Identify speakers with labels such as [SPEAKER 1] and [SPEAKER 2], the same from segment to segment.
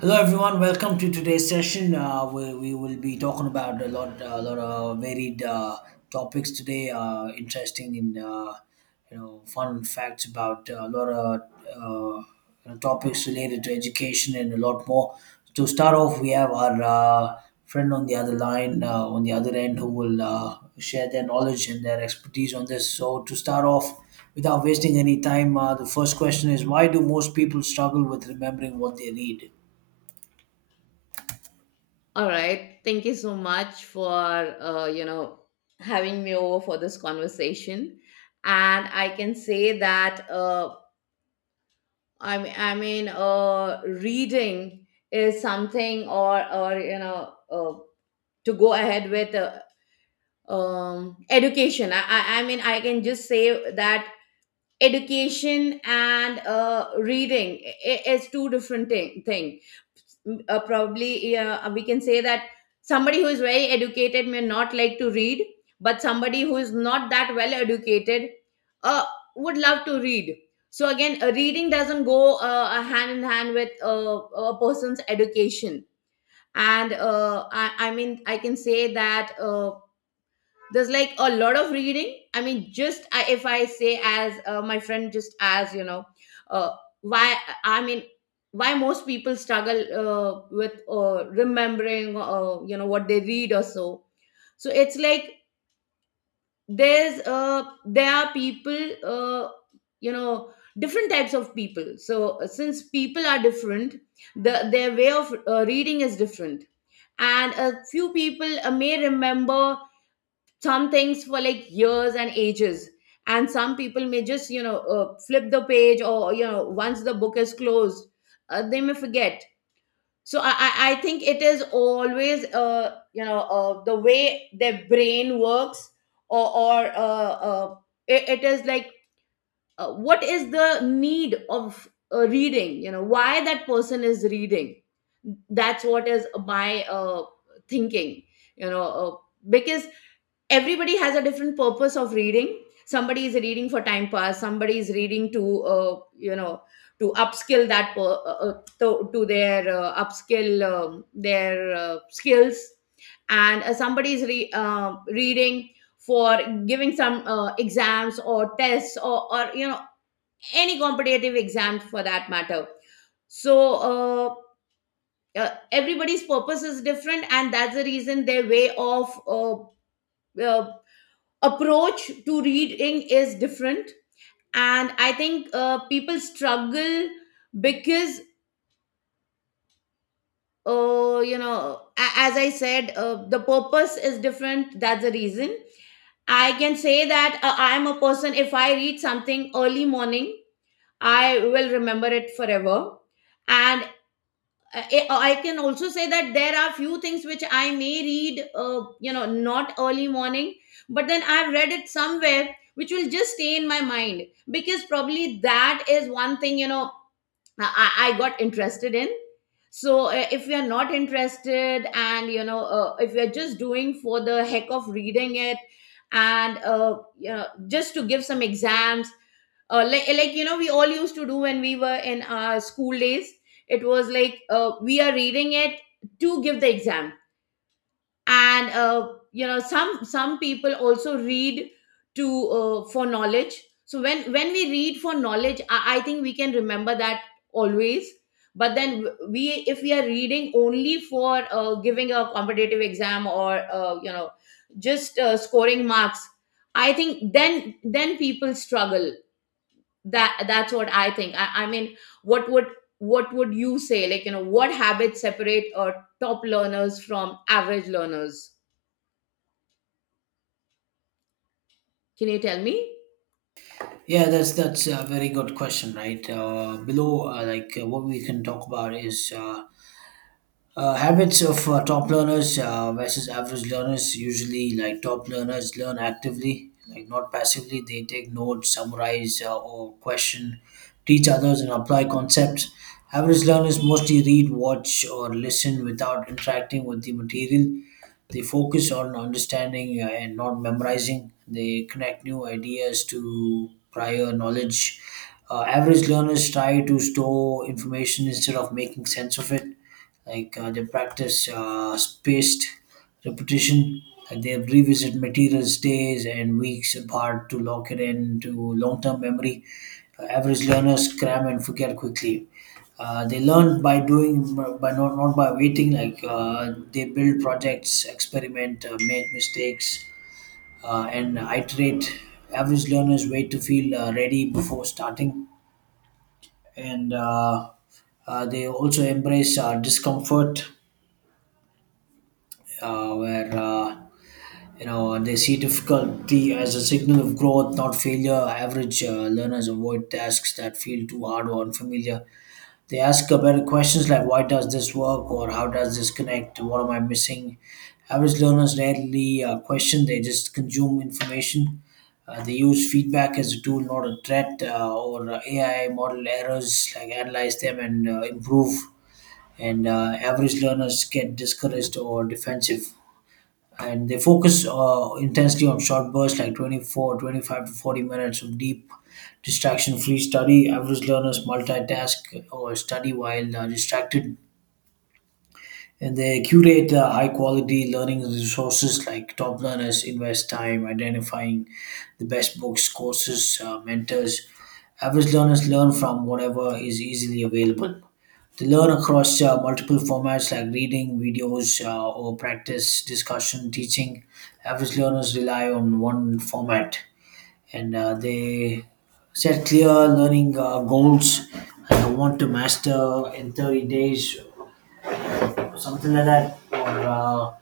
[SPEAKER 1] Hello everyone, welcome to today's session. We will be talking about a lot of varied topics today. Interesting and fun facts about a lot of topics related to education and a lot more. To start off, we have our friend on the other line, on the other end, who will share their knowledge and their expertise on this. So to start off, without wasting any time, the first question is: why do most people struggle with remembering what they read?
[SPEAKER 2] All right. Thank you so much for having me over for this conversation, and I can say that reading is something, or to go ahead with education. I mean, I can just say that education and reading is two different thing. Probably yeah, we can say that somebody who is very educated may not like to read, but somebody who is not that well educated uh, would love to read. So again, reading doesn't go hand in hand with a person's education. And I mean I can say that there's like a lot of reading. I mean, if I say, as my friend just as you know, uh, why, I mean, why most people struggle with remembering what they read or so. So it's like there's there are people, you know different types of people. So since people are different, the their way of reading is different, and a few people may remember some things for like years and ages, and some people may just, you know, flip the page, or you know, once the book is closed, they may forget. So I think it is always, you know, the way their brain works, or or uh, uh it is like, what is the need of reading, you know, why that person is reading. That's what is my thinking, you know, because everybody has a different purpose of reading. Somebody is reading for time pass, somebody is reading to, to upskill that per- to their upskill their skills, and somebody is reading for giving some exams or tests, or you know, any competitive exams for that matter. So everybody's purpose is different, and that's the reason their way of uh, approach to reading is different. And I think people struggle because, uh, you know as I said, the purpose is different, that's the reason. I can say that I'm a person, if I read something early morning, I will remember it forever. And I can also say that there are few things which I may read, not early morning, but then I've read it somewhere, which will just stay in my mind, because probably that is one thing, you know, I got interested in. So if you're not interested and, you know, if you're just doing for the heck of reading it, and, just to give some exams, like you know we all used to do when we were in our school days. It was like, we are reading it to give the exam. And, some people also read to, for knowledge. So when we read for knowledge, I think we can remember that always. But then, we if we are reading only for giving a competitive exam, or just scoring marks, I think then people struggle. That's what I think. I mean, what would, what would you say, like, you know, what habits separate top learners from average learners? Can you tell me?
[SPEAKER 1] Yeah, that's a very good question, right? Below, what we can talk about is habits of top learners versus average learners. Usually, like, top learners learn actively, like not passively. They take notes, summarize, or question, teach others and apply concepts. Average learners mostly read, watch or listen without interacting with the material. They focus on understanding and not memorizing. They connect new ideas to prior knowledge. Average learners try to store information instead of making sense of it. They practice spaced repetition, like they revisit materials days and weeks apart to lock it into long-term memory. Average learners cram and forget quickly. They learn by doing, by not by waiting. They build projects, experiment, make mistakes and iterate. Average learners wait to feel ready before starting. And They also embrace discomfort, where they see difficulty as a signal of growth, not failure. Average learners avoid tasks that feel too hard or unfamiliar. They ask better questions like "Why does this work?" or "How does this connect?" "What am I missing?" Average learners rarely question; they just consume information. They use feedback as a tool, not a threat, or AI model errors, like analyze them and improve. And average learners get discouraged or defensive, and they focus intensely on short bursts, like 24, 25 to 40 minutes of deep, distraction free study. Average learners multitask or study while distracted, and they curate high quality learning resources. Like, top learners invest time identifying the best books, courses, mentors. Average learners learn from whatever is easily available. They learn across multiple formats, like reading, videos, or practice, discussion, teaching. Average learners rely on one format. And they set clear learning goals like, I want to master in 30 days, something like that. Or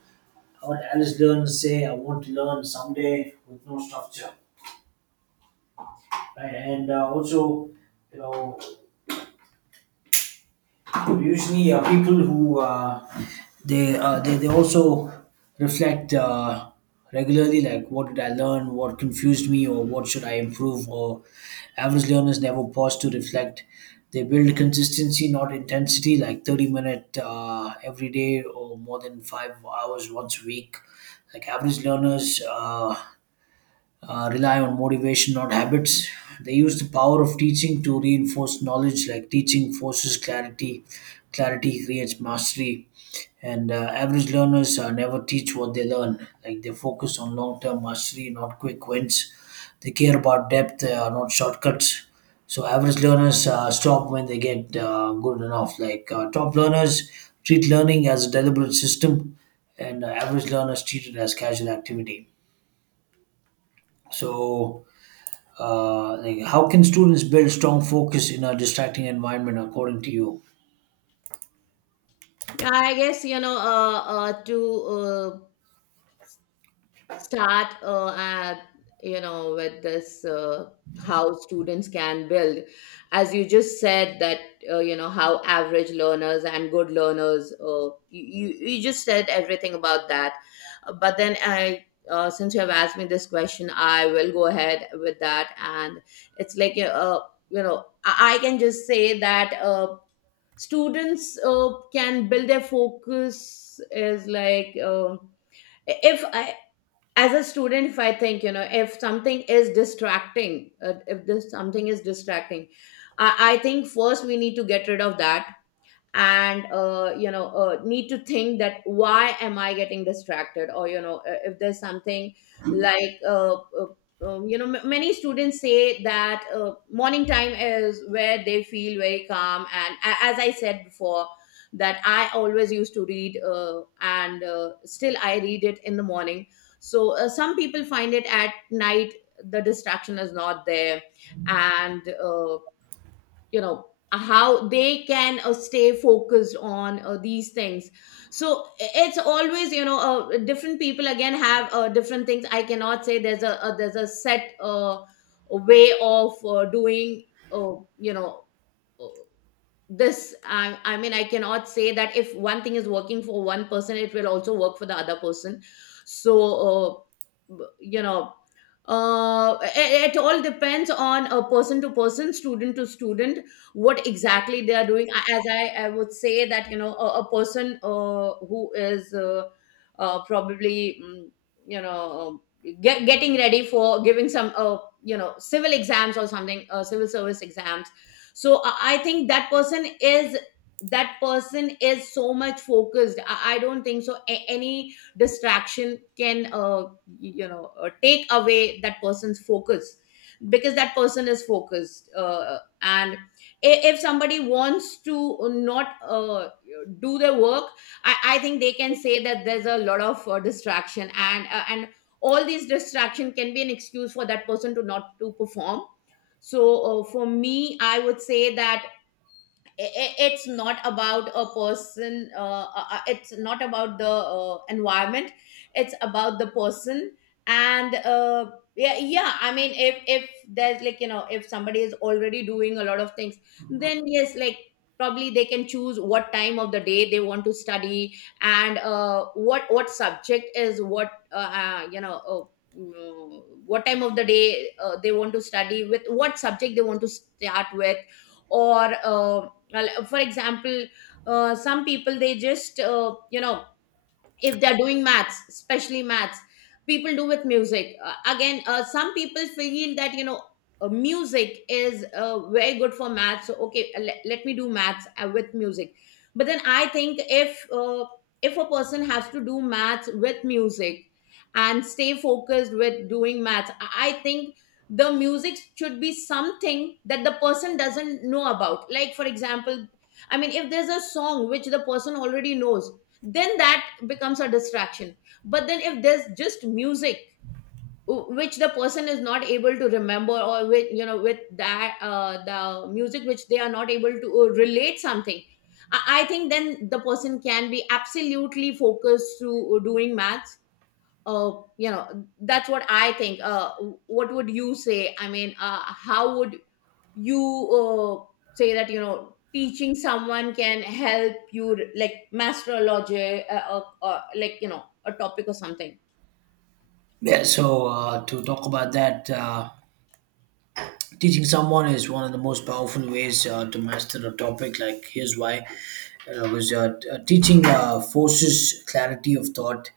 [SPEAKER 1] what Alice Learn say, I want to learn someday with no structure, right? And also, you know, usually people who they also reflect regularly, like what did I learn, what confused me, or what should I improve. Or average learners never pause to reflect. They build consistency, not intensity, like 30 minute every day or more than 5 hours once a week. Like, average learners rely on motivation, not habits. They use the power of teaching to reinforce knowledge, like teaching forces clarity, clarity creates mastery. And average learners never teach what they learn. Like, they focus on long term mastery, not quick wins. They care about depth, not shortcuts. So, average learners stop when they get good enough. Like, top learners treat learning as a deliberate system, and average learners treat it as casual activity. So, how can students build strong focus in a distracting environment, according to you?
[SPEAKER 2] Yeah, I guess, you know, to start at you know, with this, how students can build, as you just said that, how average learners and good learners, you just said everything about that. But then, I since you have asked me this question, I will go ahead with that. And it's like, you know I can just say that students uh, can build their focus is like, if, as a student, if I think, you know, if something is distracting, if this something is distracting, I, I think first we need to get rid of that. And, need to think that, why am I getting distracted? Or you know, if there's something like, you know, many students say that morning time is where they feel very calm. And as I said before, that I always used to read, and still I read it in the morning. So some people find it at night, the distraction is not there. And, how they can stay focused on these things. So it's always, you know, different people again have different things. I cannot say there's a set way of doing, uh, you know uh, this. I mean, I cannot say that if one thing is working for one person, it will also work for the other person. So you know, it all depends on a person to person, student to student, what exactly they are doing. As I would say that, you know, a person who is, probably, you know, getting ready for giving some, you know, civil exams or something, civil service exams. So I think that person is, that person is so much focused. I don't think so any distraction can, take away that person's focus, because that person is focused. And if somebody wants to not, do their work, I think they can say that there's a lot of distraction, and all these distraction can be an excuse for that person to not to perform. So, for me, I would say that it's not about a person, it's not about the environment, it's about the person. And, yeah, I mean, if there's like, you know, if somebody is already doing a lot of things, then yes, like, probably they can choose what time of the day they want to study. And, what subject is what you know mm, what time of the day they want to study, with what subject they want to start with. Or, well, for example, some people, they just, if they're doing maths, especially maths, people do with music. Again, some people feel that, you know, music is, very good for maths. So okay, let me do maths with music. But then I think if, if a person has to do maths with music and stay focused with doing maths, I think the music should be something that the person doesn't know about. Like, for example, I mean, if there's a song which the person already knows, then that becomes a distraction. But then, if there's just music which the person is not able to remember, or with, you know, with that, the music which they are not able to relate something, I think then the person can be absolutely focused to, doing maths, uh, that's what I think. What would you say? I mean, how would you, uh, say that, you know, teaching someone can help you like master a logic, like, you know, a topic or something?
[SPEAKER 1] Yeah, so to talk about that, teaching someone is one of the most powerful ways to master a topic. Like, here's why. Teaching forces clarity of thought.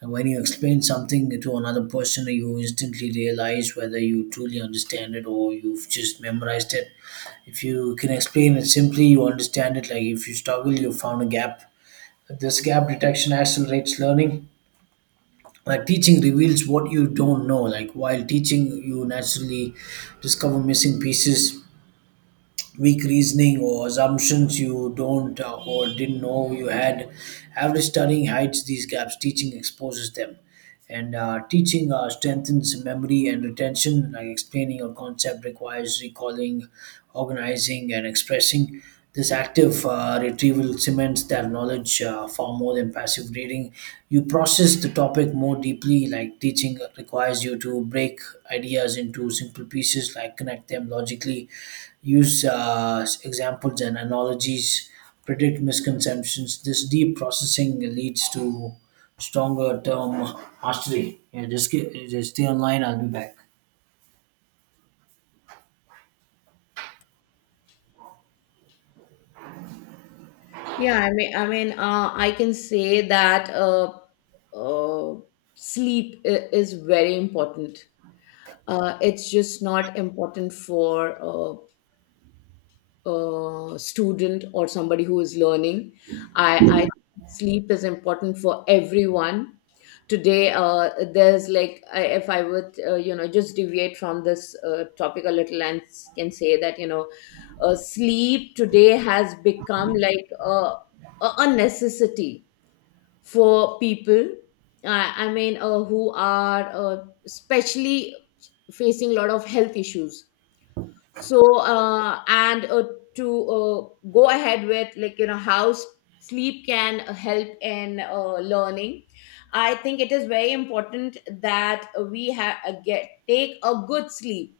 [SPEAKER 1] And when you explain something to another person, you instantly realize whether you truly understand it or you've just memorized it. If you can explain it simply, you understand it. Like, if you struggle, you found a gap. This gap detection accelerates learning. Like, teaching reveals what you don't know. Like, while teaching, you naturally discover missing pieces, weak reasoning or assumptions you don't or didn't know you had. Average studying hides these gaps; teaching exposes them. And teaching strengthens memory and retention. Like, explaining a concept requires recalling, organizing and expressing. This active retrieval cements their knowledge far more than passive reading. You process the topic more deeply. Like, teaching requires you to break ideas into simple pieces, like connect them logically, use examples and analogies, predict misconceptions. This deep processing leads to stronger term mastery. Yeah, just, just stay online, I'll be back.
[SPEAKER 2] Yeah, I mean, I can say that, uh, sleep is very important. It's just not important for, student or somebody who is learning. I think sleep is important for everyone. Today, there's like, if I would, just deviate from this topic a little, and can say that, you know, sleep today has become like a necessity for people. I mean, who are, especially facing a lot of health issues. So and to, go ahead with, like, you know, how sleep can help in learning. I think it is very important that we have get take a good sleep.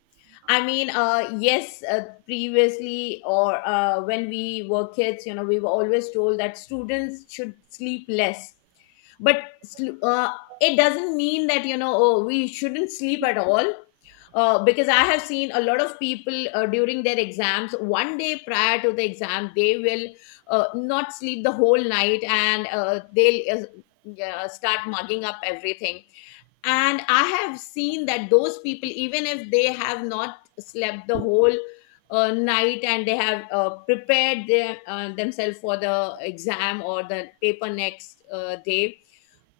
[SPEAKER 2] I mean, yes, previously, or when we were kids, you know, we were always told that students should sleep less. But sl- uh, it doesn't mean that, you know, oh, we shouldn't sleep at all. Because I have seen a lot of people, during their exams, one day prior to the exam, they will, not sleep the whole night, and start mugging up everything. And I have seen that those people, even if they have not slept the whole night, and they have prepared themselves for the exam or the paper next day,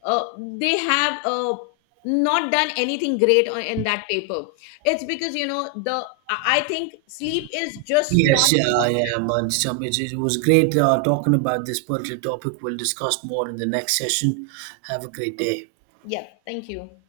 [SPEAKER 2] uh, they have not done anything great in that paper. It's because, you know, the, I think sleep is just
[SPEAKER 1] Yes,
[SPEAKER 2] not.
[SPEAKER 1] yeah, yeah, man. It was great talking about this particular topic. We'll discuss more in the next session. Have a great day.
[SPEAKER 2] Yeah, thank you.